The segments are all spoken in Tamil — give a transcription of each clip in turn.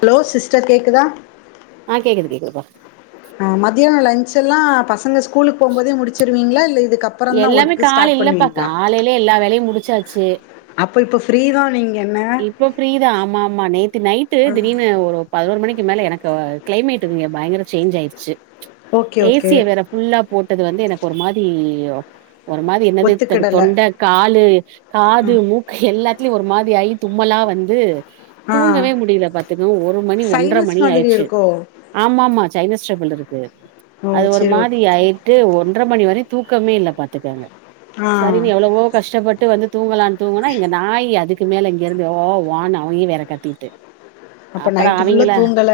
ஹலோ சிஸ்டர் கேக்குதா ஆ கேக்குது கேக்குதுப்பா அ மதியான லஞ்சு எல்லா பசங்க ஸ் கூலுக்கு போகுபோதே முடிச்சிருவீங்களா இல்ல இதுக்கு அப்றோ தா எல்லாமே ஒர்க் கால ஸ்டார்ட் பண்ணுவீங்களா சே அப்ப இப்போ ஃப்ரீ தா நீங் இப்போ ஃப்ரீ தா ஆமா ஆமா நேத்து நைட்டு திடீர்னு ஒரு பதினோரு மணிக் கு மேல எனக்கு கிளைமேட் இங்க பயங்கர சேஞ்சு ஆயிடுச்சு ஓகே ஓகே ஏசிய வேற ஃபுல்லா போட்டது வந்து எனக்கு ஒரு மாரி அ ஒரு மாரி என்னது ஒத்துக்கிடல தொண்டை காலு ஆ காது மூக்கு எல்லாத் [unintelligible] ஒரு மாதிரி ஆயிட் தும்மலா வந்து ஆ தூங்கவே முடியல பாத்தீங்கன்னா ஒரு மணி ஒன்றரை சைனஸ் மணி மாதிரி ஆயிடுச்சு இருக்கோ ஆமா ஆமா சைனாஸ் [unintelligible] இருக்கு ஓ அது ஒரு சரி மாதிரி ஓகே ஆயிட்டு ஒன்றரை மணி வரை தூக்கமே இல்ல பாத்துக்கங்க ஆ சரி நீ எவ்வளவோ கஷ்டப்பட் டு வந்து தூங்கலானு தூங்குனா இங்க நாய் அதுக் கு மேலங்க இருந்து ஓ வாவ்னு அவனே வேற கத்திக்கிட்டு அப்ப நைட்டு ஃபுல்ல தூங்கல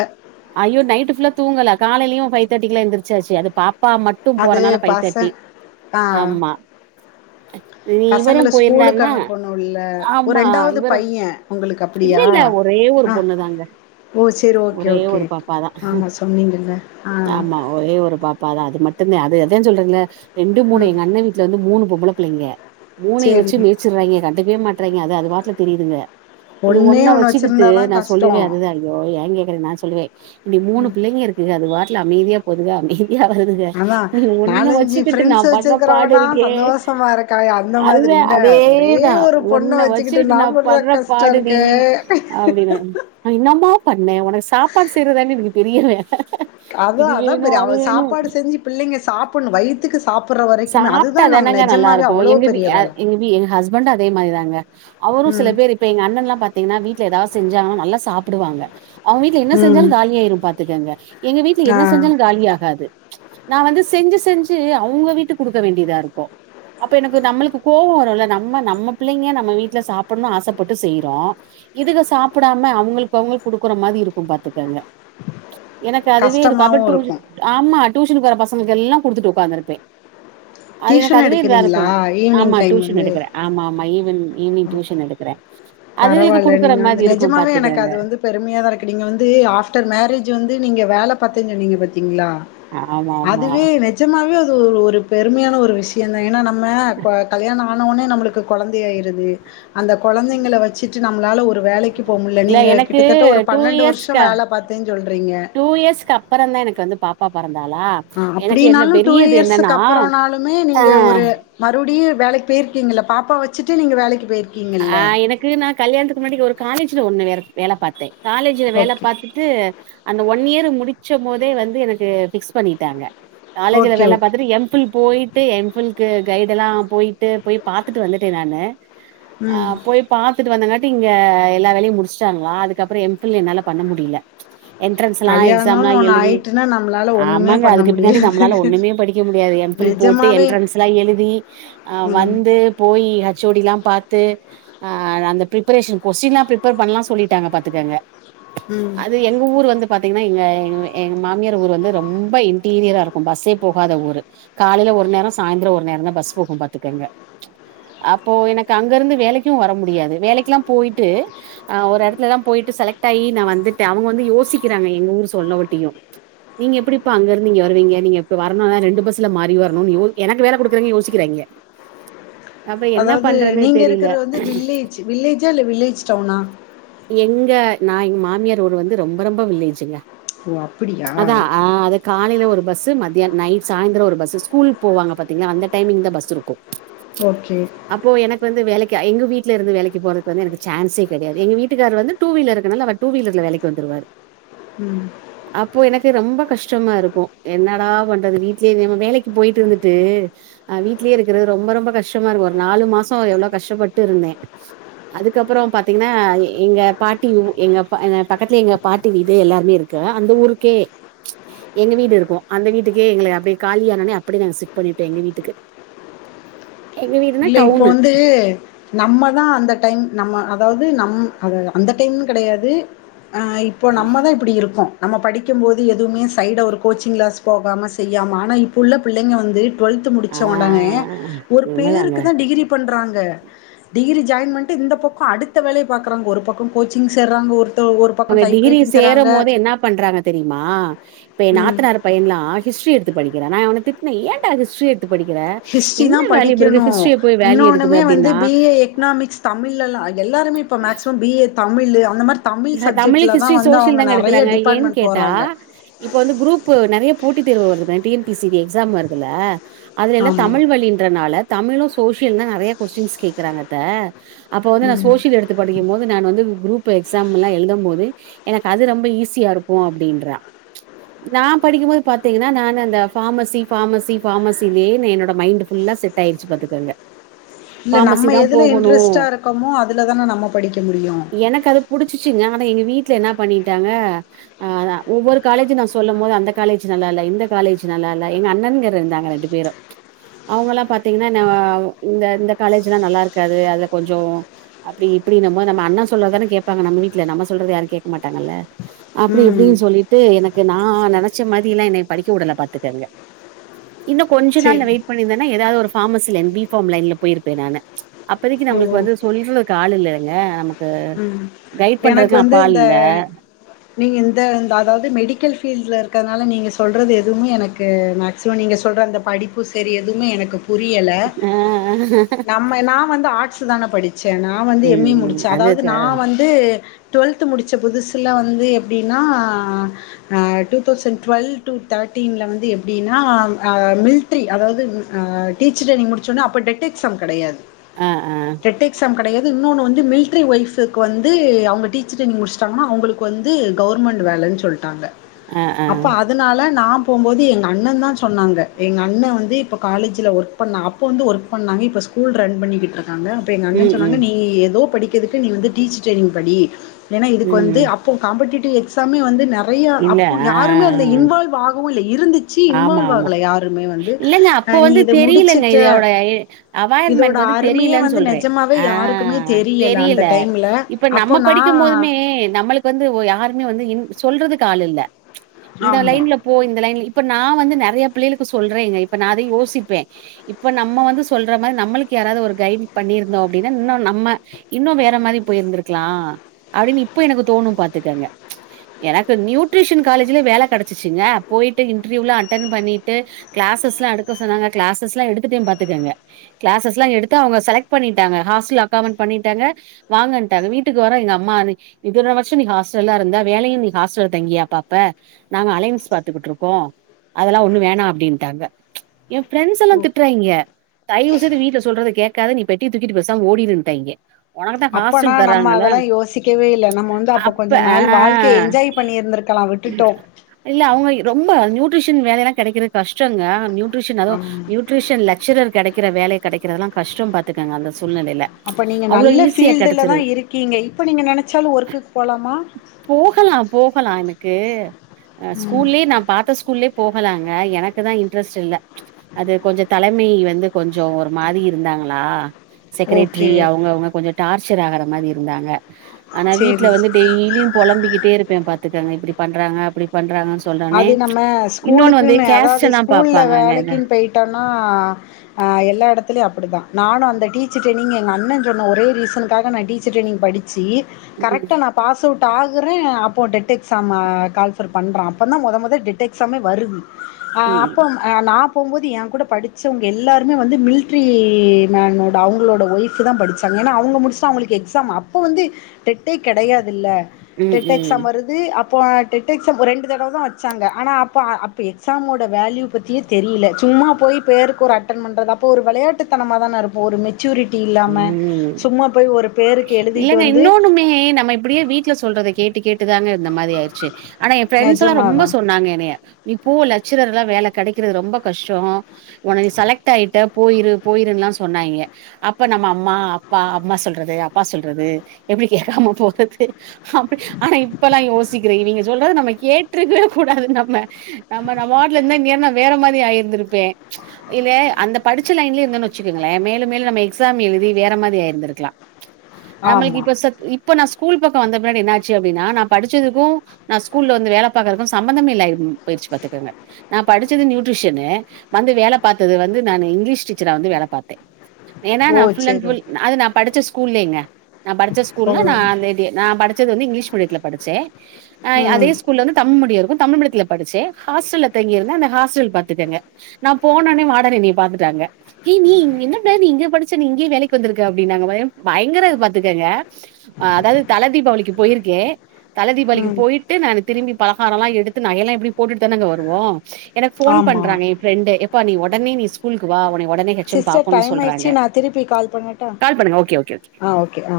நைட் ஃபுல்லா தூங்கல காலைலயும் பைவ் தர்ட்டி எல்லா எந்திரிச்சாச்சு அது பாப் பா மட்டும் அது போறனால பைல் தர்ட்டி பசங் ஆ ஆமா இவரு பசங்கள ஸ்கூலுக்கு போயிருந்தாருன்னா அனுப்பணும்ல ஒ ஆமா ரெண்டாவது இவரு பையன் உங்களுக்கு இல்ல அப்படியா இல்ல ஒரே ஒரு ஆ பொண்ணுதாங்க ஓ சரி ஓகே ஓகே ஆமா சொன்னிங்கில்லா ஆ பா அது மட்டும் தா அது அதன் சொல்றேன்ல ரெண்டு மூணு ம் எங்க அண்ண வீட்ல இருந்து மூணு பொம்புள புள்ளைங்க மூணையும் சேரி வச்சு மேய்சிடுறாங்க கட் அடங்கவே மாட்றாங்க அது அது பாட்ல திரியுதுங்க இது ஒன்னே ஒன்ன ஒண்ணு வச்சுக்கிட்டு வச்சிருந்தாதா நா கஷ்டோ சொல்லுவே அதுதானு ஏன் கேக்குற நா சொல்வே இங்க மூணு பிள்ளேங்க இருக்குக அது பாட்டு ட்ல அமைதியா போதுவ அமை தியா வருதுக அதா நீ ஒன்ன நாலஞ்சு வச்சுக்கிட்டு நா ஃப்ரெண்ட்ஸ் பட்ற பாடு வச்சிருக்கிறவனா இருக்கே சந்தோஷமா இருக்கா அந்த மாதிரி அதுதா என்ன ஒரே அதேதா ஒரு பொண்ண ஒன்ன வச்சுக்கிட்டு நா படுற பட்ற கஷ்டோ பாடு டி இருக்கு அப்டினே உ என்னம்மா என்னே உனக்கு சாப்பாடு செய்றத்தான்டி எனக்கு பெரிய வேல அதா இது அதா வேணு பெரிய அது அவ வேணு சாப்பாடு செஞ்சு பிள்ளைங்க சாப்புட்ணு வயித்துக்கு சாப்புட்ற வரைக்குமே அதுதா சாப்ட்டா நம்ம தானங்க நல்லா நெஜமாவே இருக்கு அவ்ளோ எங்க பெரிய வேல எங்க எங்க ஹஸ்பண்டு அதே மாரிதாங்க அவரு சில ம் பேர் இப்ப எங்க அண்ணன்ல்லா பாத்தீங்கன்னா வீட்ல ஏதாவது செஞ்சாங்கனா நல்லா சாப்பிடுவாங்க அவங்க வீட்ல என்ன ம் செஞ்சாலு காலியாயிரு பாத்துக்கங்க எங்க வீட்ல ஆ என்ன செஞ்சாலு காலி ஆாகாது நா வந்து செஞ்சு செஞ்சு அவுங்க வீட் டுக்கு குடுக்க வேண்டியதாருக்கோ அப்ப எனக்கு நம்மளுக்கு கோவோ வருல நம்ம நம்ம பிள்ளைங்க நம்ம வீட்ல சாப்பிட்ணுனு ஆசப்பட்டு செய்றோ இதுக சாப்டாம அவங்களுக்கு அவங்களுக்கு குடுக்குற மாதிரி இருக்கு பாத்துக்கங்க எனக்கு அதுவே இருக்கு அப்ப டூ ஆமா டியூனுக்கு வர பசங்கக்கெல்லா குடுத்துட்டு உக்காந்துருப்பே அது எனக்கு டியூஷன் அதுவே இதுவா இருக்கு எடுக்கிறீங்களா ஈவினிங் ஆமா டைம் டியூஷன் வந்து எடுக்கிறே ஆமா ஆமா ஈவ்னிங் ஈவினிங் டியூஷன் எடுகுறே பரவாயில்ல நீங்க வந்து நிஜமாவே எனக்கு பாத்துக்கங்க அது வந்து பெருமையா தா இருக்கு நீங்க வந்து ஆஃப்டர் மேரேஜ் வந்து நீங்க வேல பாத்திங்க நீங்க பாத்தீங்ளா ஆமா ஆமா அதுவே நிஜமாவே ஒரு பெருமையான ஒரு விஷயந்தா ஏன்னா நம்ம கோ கல்யாணோ ஆன ஒன்னே நம்மளுக்கு கொழந்தயாய்றுது அந்த கொழந்தைங்கள வ நம்ளால ஒ வேலைக்கு போ முல்ல இல்ல நீங்க எனக்கு கிட்டத்தட்ட ஒரு டூ பன்னெண்டு வர்ஷோ இயர்ஸ்க்கு வேல பாத்தேனு சொல்றீங்க டூ இயர்ஸ்க்கு அப்பறந்தா எனக்கு வந்து பாப்பா பொறந்தாளா அ எனக்கு என்ன அப்டினாலு டூ பெரியது என்னன்னா இயர்ஸுக்கப்புறனாலுமே ஆ நீங்க ஒரு மறுபடியு வேலைக்கு பேயிருக்கீங்கள்ள பாப்பா வச்சிட்டே நீங்க வேலைக்கு பேயிரு ஆ எனக்கு நா கல்யாணத்துக்கு முன்னாடி ஒரு காலேஜ்ல ஒண்ணு வேற வேல பாத்தே காலேஜ்ல வேல ஓகே பாத்துட்டு அந்த ஒன் இயர் முடிச்சபோதே வந்து எனக்கு ஃபிக்ஸ் பண்ணிட்டாங்க காலேஜ்ல ஓகே வேல ஓகே பாத்தட்டு எம் ஃபில் போயிட்டு எம் ஃபில் கு கைடு எல்லா போயிட்டு போய் பாத்துட்டு வந்துட்டேன் நானு ஆ ம் போய் பாத் துட்டு வந்தங்காட்டி இங்க எல்லா வேலையும் முடிச்சுட்டாங்களா அதுக்கப்றோ எம்ஃபில் என்னால பண்ண முடியல என்ட்ரன்ஸ்லா எக்ஸாம் எல்லா கல்யாணம்னு ஒண்ணு எழுதி ஆயிட்டுன்னா நம்மளால ஒண்ணுமே ஆமாங்க பண்ண அதுக்கு பின்னாடி நம்மளால முடியாது ஒண்ணுமே படிக்க முடியாது எம்ஃபில் போட்டு நிஜமாவே என்ட்ரன்ஸ் எல்லா எழுதி அ ம் வந்து போயி ஹச் ஓ டி லா பாத் து அ அந்த பிப்பரேஷன் கொஸ்டின்லா பிரிப்பர் பண்ணலா சொல்லிட்டாங்க பாத்துக்கங்க ம் அது எங்க ஊர் வந்து பாத் திங்கன எங்க எ மாமியார் ஊர் வந்து ரொம்ப இன்டீரியரா இருக்கும் பஸ்ஸே போகாத ஊர் காலைல ஒரு நேரோ சாய்ந்திரோ ஒரு நேரோ தா பஸ் போகும் பாத்துக்கங்க அப்போ எனக்கு அங்க இருந்து வேலைக்கும் வர முடியாது வேலைக்குல்லாம் போயிட்டு அ ஒரு இடத்துல எல்லா போயிட்டு செலக்ட் ஆகி நா வந்துட்டேன் அவங்க வந்து யோசிக்கிறாங்க எங்க ஊர் சொல்லவட்டியும் நீங்க எப்டி இப்ப அங்க இருந்து நீங்க வருவீங்க நீங்க இப்ப வரணும்னா ரெண்டு பஸ்ல மாறி வரணும்னு எனக்கு வேலை குடுக்குறாவங்க யோசிக்கிறங்க அப்ப என்னப் அது நீங்க இருக்கிறது வந்து வில்லேஜ் வில்லேஜா இல்ல வில்லேஜ் டவுனா எங்க நா எங் மாமியார் ஊர் வந்து ரொம்ப ரொம்ப வில்லேஜுங்க ஓ அப்பிடியா காலையில ஒரு பஸ்ஸு மத்திய நைட் சாய்ந்தரம் ஒரு பஸ்ஸு ஸ்கூலுக்கு போவாங்க பாத்தீங்கன்னா அந்த டைமிங் தா பஸ் இருக்கும் ஓகே அப்போ எனக்கு வந்து வேலைக்கு எங்க வீட்ல இருந்து வேலைக்கு போறதுக்கு வந்து எனக்கு சான்சே கிடையாது எங்க வீட்டுக்காரரு வந்து டூ வீலர் இருக்குறனால அவர் டூ வீலர்ல வேலைக்கு வந்துடுவாரு ம் அப்போ எனக் ரொம்ப கஷ்டமா இருக்கும் என்னடா பண்றது வீட்லயே நம்ம வேலைக்கு போயிட்டு இருந்துட்டு வீட்லயே இருக்கிறது ரொம்ப ரொம்ப கஷ்டமா இருக்கும் நாலு மாசோ எவ்ளோ கஷ்டப்பட்டு இருந்தேன் அதுக்கப்றோ பாத்தீங்கன்னா எங்க பாட்டி எங்க பக்கத்து எங்க பாட்டி வீடு எல்லாருமே இருக்கு அந்த ஊருக்கே எங்க வீடு இருக்கும் அந்த வீட்டுக்கே எங்கள அப்டியே காலி ஆனோனே அப்டியே ஷிப்ட் பண்ணிட்டோம் எங்க வீட்டுக்கு எங்க வீட்டு இல்ல இப்போ வந்து நம்ம தா அந்த டைம் நம்ம அதாது நம் அது அந்த டைம் கடையாது அ இப்போ நம்ம தா இப்டி இருக்கோம் நம்ம படிக்கும்போது எதுவுமே சைட்ல ஒரு கோச்சிங் கிளாஸ் போகாம செய்யாம ஆனா இப்போ உள்ள புள்ளைங்க வந்து டுவல்த் முடிச்ச ஆ ஒடனே ஒரு உண்மதாங்க பேருக்கு தா டிகிரி பண்ணுறாங்க டிகிரி ஜாயின் பண்ணிட்டு இந்த பக்கம் அடுத்த வேலைய பாக்குறாங்க ஒரு பக்கம் கோச்சிங் சேர்றாங்க ஒரு பக்கம் அவுங்க டைப் டிகிரி ரைட்டிங் சேர்றாங்க. சேரும் போதே என்ன பண்றாங்க தெரியுமா இப்ப ஏன் ம். நாத்தனறு பையன்லா ஹிஸ்டரி எடுத்து படி கிறன் நா அவன திட்னேன் ஏன்டா ஹிஸ்ட்ரி எடுத் ஹிஸ்டரி தா படிக்கணும் ஹிஸ்ட்ரிய போய் வேல்யூ எடுக்குது இன்னொன்னுமே வந்து அப்டின்னா பி ஏ எக்னாமிக்ஸ் தமிழ்ல்லாம் எல்லாருமே இப்ப maximum B A Tamil Tamil அந்த மாரி தமிழ் தமிழு சப்ஜெக்ட்ல தா ஹிஸ்ட்ரி வந்து சோசியல் அவங்க தாங்க நெறைய எடுக்கிறாங்க ஏன்னு டிபார்ட்மெண்ட் கேட்டா போறாங்க இப்ப வந்து குரூப் நெறைய போட்டி தேர்வு வருது T N P C exam வருதுல அதுல எல்லா ஆமா தமிழ் வழின்றனால தமிழும் சோசியல் தா நெறைய கொஸ்டின்ஸ் கேக்குறாங்கத்த அப்போ வந்து நா ம் சோசியல் எடுத்து படிக்கும் போது நானு வந்து குரூப் எக்ஸாம் எல்லா எழுதும் போது எனக்கு அது ரொம்ப ஈஸியா இருக்கு அப்புடின்றா நா படிக்கும் போது பாத்தீங்கன்னா நானு அந்த பாஃமசி பாஃமசி பாஃமசியிலயே என்னோட மைண்டு ஃபுல்லா செட் ஆயிடுச்சு பாத்துக்கங்க இல்ல ஃபார்மசி நம்ம தா எதுல போகணு இன்ட்ரெஸ்ட்டா இருக்கோமோ அதுலதான நம்ம படிக்க முடியு ச்சி நாந்தா எங்க வீட்ல என்ன பண்ணிட்டாங்க ஒவ்வொரு காலேஜு நான் சொல்லும் போது அந்த காலேஜ் நல்லா இல்ல இந்த காலேஜ் நல்லா இல்ல எங்க அண்ணன்ங்க இருந்தாங்க ரெண்டு பேரு அவங்க எல்லா பாத்தீங்கன்னா இந்த இந்த காலேஜ் எல்லா நல்லா இருக்காது அதுல கொஞ்சோ அப்புடி இப்புடினு நம்ம நம்ம அண்ணா சொல்றதான கேப் ப்பாங்க நம்ம வீட்ல நம்ம சொல்றத யாரு கேக்கமாட்டாங்கள அப்டி ம் இப்டின் சொல்லிட்டு எனக் இங்க நா நெனச்ச மாதிரி எல்லா என்னைய படிக்க உடல பாத்துக்கங்க இன்னு கொஞ்ச நாள் நா சேரி வெயிட் பண்ணிருந்தனா ஏதாவது ஒரு பாஃமசில என் பிஃபாம் லைன்ல போயிருப்ப நானு அப்பதைக்கு ஓ நம்மளுக்கு வந்து சொல்றதுக்கு ஆள் இல்லங்க நமக்கு ம் கு கைட் எனக்கு பண்றதுக்கெல்லா வந்து அப்பால் இந்த இல்ல நீங்க இந்த அதாவது மெடிக்கல் ஃபீல்டுல இருக்குறதுனால நீங்க சொல்றது எதுவும் எனக்கு மேக்சிமம் நீங்க சொல்ற அந்த படிப்பு செரி எதுமே எனக்குப் புரியல ஆ நம்ம நா வந்து ஆட்ஸ் தான படி ச்ச நா வந்து எம் ம் ஏ ம் முடிச் அதாவது அதுக்கு நா வந்து எ டுவெல்த் முடுத்த புதுசுல வந்து எப்டின்னா டூதவ்சன் டுவெல் டூ தோட்டீன்ல வந்து எப்டின்னா அ மில்ரி அதாவது டீச்சர் ட்ரெய்னிங் முடுச்சொனே அப்போ டெட் எக்ஸாம் கெடையாது ஆ ஆ டெட் எக்ஸாம் கெடையாது இன்னொன்னு வந்து மில் மில்ரி ஒய்ஃபுக்கு வந்து அவங்க டீச்சர் ட்ரெயினிங் முடிச்சிட்டாங்கன்னா அவங்களுக்கு வந்து கவர்மெண்ட் வேலன் சொல்டாங்க ஆ ஆ அப்ப அதனால நாம் போம்போது எங்க அண்ணந்தா சொன்னாங்க எங்க அண்ண வந்து இப்ப காலேஜ்ல ஒர்க் பண்ணா அப்ப வந்து ஒர்க் பண்ணாங்க இப்ப ஸ்கூல் ரன் பண்ணிகிட்டு இருக் காங்க அப்ப எங்க அண்ண ம் சொன்னாங்க ம் நீ ஏதோ இதுக்கெதுக்கு நீ வந்து டீச்சர் ட்ரெயினிங் படி ஏன்னா இதுக்கு வந்து ம் அப்போ காம்படிட்டிவ் எக்ஸ் தம்பி வந்து நற நறைய இல்ல அப்ப ஆ யாருமே அதுல இன்வால்வ் ஆகவு இல்லை இருந்துச்சு ஆமா இன்வால்வ் ஆமா ஆகல யாருமே வந்து இல்லங்க அப்போ நீ வந்து இத தெரியலங்க முடுச்சுட்டு இதோட இதோட அவாய்ர்மெண்ட் வந்து அருமைய தெரியலன்னு வந்து நெஜமாவே யாருக்குமே தெரியல் தெரியில இப்ப நம்ம படிக்கும் போதுமே நம்மளுக்கு வந்து ஒ யாருமே வந்து சொல்றதுக்கு ஆள் இல்ல இந்த ஆமா. லைன்ல போ இந்த லைன்ல இப் இப்ப நா வந்து நெறையா பிள்ளேளுக்கு சொல்றேன்ங்க இப்ப நா அதையு யோசிப்பே இப்ப நம்ம வந்து சொல்ற மாரி நம்மளுக்கு யாராவது ஒரு கைட் பண்ணிருந்தோ அப்டின்னா இன்னு நம்ம இன்னு வேற மாரி போயிருந்திருக்கலா அப்டின்னு இப்ப எனக்கு தோணு பாத்துக்கங்க ச் எனக்கு நியூட்ரிஷன் காலேஜ்ல வேல கெடைச்சுச்சுங்க போயிட்டு ப்ப இன்ட்ரீவுயூலா அட்டன் பன்னிட்டு கிளாஸஸ்லா எடுக்க சொன்னாங்க கிளாஸஸ்லா எடுத்துட்டே பாத்துக்கங்க கிளாஸஸ்லா எடுத்தே அவங்க ஸெலக்ட் பன்னிட்டாங்க ஹாஸ்டல் அக்காம்டேட் பன்னிட்டாங்க வாங்கன்ட்டாங்க வீட்டுக்கு வரே எங்க அம்மாஅதி இத்தன வர்ஷோ நீ ஹாஸ்டல்லதா இருந்த வேலயு நீ ஹாஸ்டல்ல தங்கியா பாப்ப நாங்க அலைன்ஸ் பாத்துகிட்ருக் க்கோ அதெல்லா ஒண்ணு வேணா அப்டின்ட்டாங்க ச் எ ஃப்ரெண்ட்ஸெல்லா திட்றாய்ங்க தயவு செய்து வீட்ல சொல்றதக்கே காத நீ பெட்டிய தூக்கிட்டு பெசாம ஓடிருன்ட்டாங்க அப்பனா நம்ம அதெல்லா யோசிக்கவே இல்ல நம்ம வந்து அப்ப கொஞ்ச நாள் வாழ்க்கய என்ஜாய் பண்ணிருந்திருக்கலா விட்டுட்டோ [unintelligible] நூட்ரிஷன் வேலைலா கெடைக்குறது கஷ்டங்க நாநியு ட்யூஷன் அதுவு ஆமா. நியூட்ரிஷன் லெக்சரர் கெடைக்கிற வேல கெடைக்குறதெல்லா கஷ்டோ பாத்துக்கங்க அந்த சூல்நெலைல அப்ப நீங்க அவ்ளோ நல்ல ஈஸியா ஃபீல்டுல கெடச்சிருது தான் இருக்கீங்க. இப்ப நீங்க நெனச்சாலும் ஒர்க்குக்கு போலாமா? போகலா போகலா எனக்கு ம். ஸ்கூல்லயே நா ஸ்கூல்லயே போகலாங்க எனக்கு தா இன்ட்ரஸ்ட் இல்ல அது கொஞ்ச தலமை வந்து கொஞ்ஜோ ஒரு மாரி இருந்தாங்களா செக்கரேட்ரி ஓகே. அவங்க அவங்க கொஞ்ச டார்ச்சர் ஆகிற மாரி இருந்தாங்க ஆனா வீட்ல சரி. வந்து டெய்லியு புலம்பிக்கிட்டே இருப்பே பாத்துக்கோங்க இப்டி பண்றாங்க அப்படி பண் ராங்கனு சொன்னோன்னே ஆனா ஸ்கூலுக்குனு அதாவது ஸ்கூல்ல பாப்பாங்கங்க வேலேக்குனு போய்ட்டனா ஆ எல்லா எடத்துலயு அப்டிதா நானுஅந்த டீச்சர் டெரெய்ணிங் எங்க அண்ண சொன்ன ஒரே ரீசனுக்காக நா டீச்சர் டிரெய்ணிங் படிச் சி ம் கரெக்ட்டா நா பாஸவுட் டாகுறே அப்போ டெட் எக்ஸாம கால்பெர் பண்றா அப்போதா மொத மொதோ டெட் எக்ஸாமே வருது அ அப்போ நா போம்போது எ கூட படிச்சவங்க எல்லாருமே வந்து மில்ட்ரி மேனோட அவுங்ளோட ஒய்ஃப் தா படிச்சாங்க ஏன்னா அவங்க முடிச்சுட்டு அவங்களுக்கு எக்ஸாம் அப்போ வந்து டெட்டே கெடையாதுல்ல ம் டெட் எக்ஸாம் ம் வருது அப் ப்போ டெட்டெக்ஸாம் ஒ ரெண்டு தடவதா வெச்சாங்க ஆன அப்ப அ அப்பே எக்ஸாமோட வேள்யு பத்தியே தெரியல சும்மா போய் பேருக்கொரு அட்டண் பண்றது அப்ப ஒரு வெளயாட்டுத்தனமா தாண இருப்போ மெச்சூரிட்டி இல்லாம ம் சும்மா போய் ஒரு பேருக்கு எழுதிட்டு இல்லங்க வந்து இன்னொன்னுமே நம்ம இப்டியே வீட்ல சொல்றத கேட்டு கேட்டு [unintelligible] இந்த மாரி ஆய்ச்சு ஆனா என் பிரெண்ட்ஸ்லாம் ரொம்ப நெஜமாவா சொன்னாங்க என்னய நீ போ புள்ள ச்சிரர்லாம் வேல கெடைக்குறது ரொம்ப கஷ்டோம் உனைய செலக்ட் ஆய்ட போயிரு போய்ருனுலாம் சொன்னாய்ங்க அப்ப நம்ம அம்மா அப்பா அம்மா சொல்றத அப்பா சொல்றது எப்டி கேக்காம போறது அப்டி ஆனா இப்பெலா யோசிக் இரு இவிங்க சொல்றத நம்ம கேட்ருக்கவே கூடாது நம்ம நம்ம நம்வாட்ல இருந்த இந்நேர நா வேற மாரி ஆயிருந்திருப்பே இல்ல அந்த படிச்ச லைன்ல இருந்தே வச்சுக்கோங்களே மேலு மேலு நம்ம எக்ஸாம் எழுதி வேற மாரி ஆயிர்ந்திர்கலா நம்மளுக்கு ஆமா இப்ப சத் இ இப்ப நா ஸ்கூல் பக்கம் வந்த பின்னாடி என்ன ஆச்சு அப்டினா நா படிச்சதுக்கு நா ஸ்கூல்ல வந்து வேல பாகுறதுக்கு சம்பந்தமே இல்லலா போய்சு பார்த்துகோங்க நா படிச்சது நியூட்ரிஷனு வந்து வேல பார்தது வந்து நானு இங்கிலீஷ் டீச்சரா வந்து வேல பாத்தே ஏன்னா ஓ நா செரி ஃபுல்அண்ட்ஃபுல் அது நா படிச்ச ஸ் கூலிங்க நான் படிச்ச ஸ்கூல் ஓ நா அந்த [unintelligible] நா படிச் டிச்சது வந்து இங்கிஷ் மீடியத்ல படிச்சே ஆ அதே ம் ஸ்கூல்ல வந்து தமிழ் மீடியோ இருக் தமிழ் மீடியத்ல படிச்சே ஹாஸ்டல்ல தங்கி இருந்தே அந்த ஹாஸ்டல் பாத்துக்கங்க நா போனோன வாடன் என்ன பாத்துட்டாங்க ஏய் நீ என்ன புள்ள நீ இங்க படிச்ச இங்கே வேலைக்கு வந்துருக்க அப்டி நாங்க பயோ பயங்கர பாத்துக்கங்க அதாவது தல தீபாவளிக்கு போயிருக்கே தலை தீபாவளிக்கு ம் போயிட்டு நானு திரும்பி பலகாரம் லா எடுத்து நகைல்லா எப்டி போட்டுத்தனங்க வருவோ எனக்கு ஃபோன் ஆமா பண்றாங்க ஏன் ஃப்ரெண்டு எப்பா நீ ஒ உடனே நீ ஸ்கூலுக்கு வா உனய சிஸ்டர் டைம் ஆயிச்சு நா திருப்பி கால் பண்ணட்டா கால் பண்ணுங்க ஓகே ஓகே ஓகே ஆ ஓகே ஆ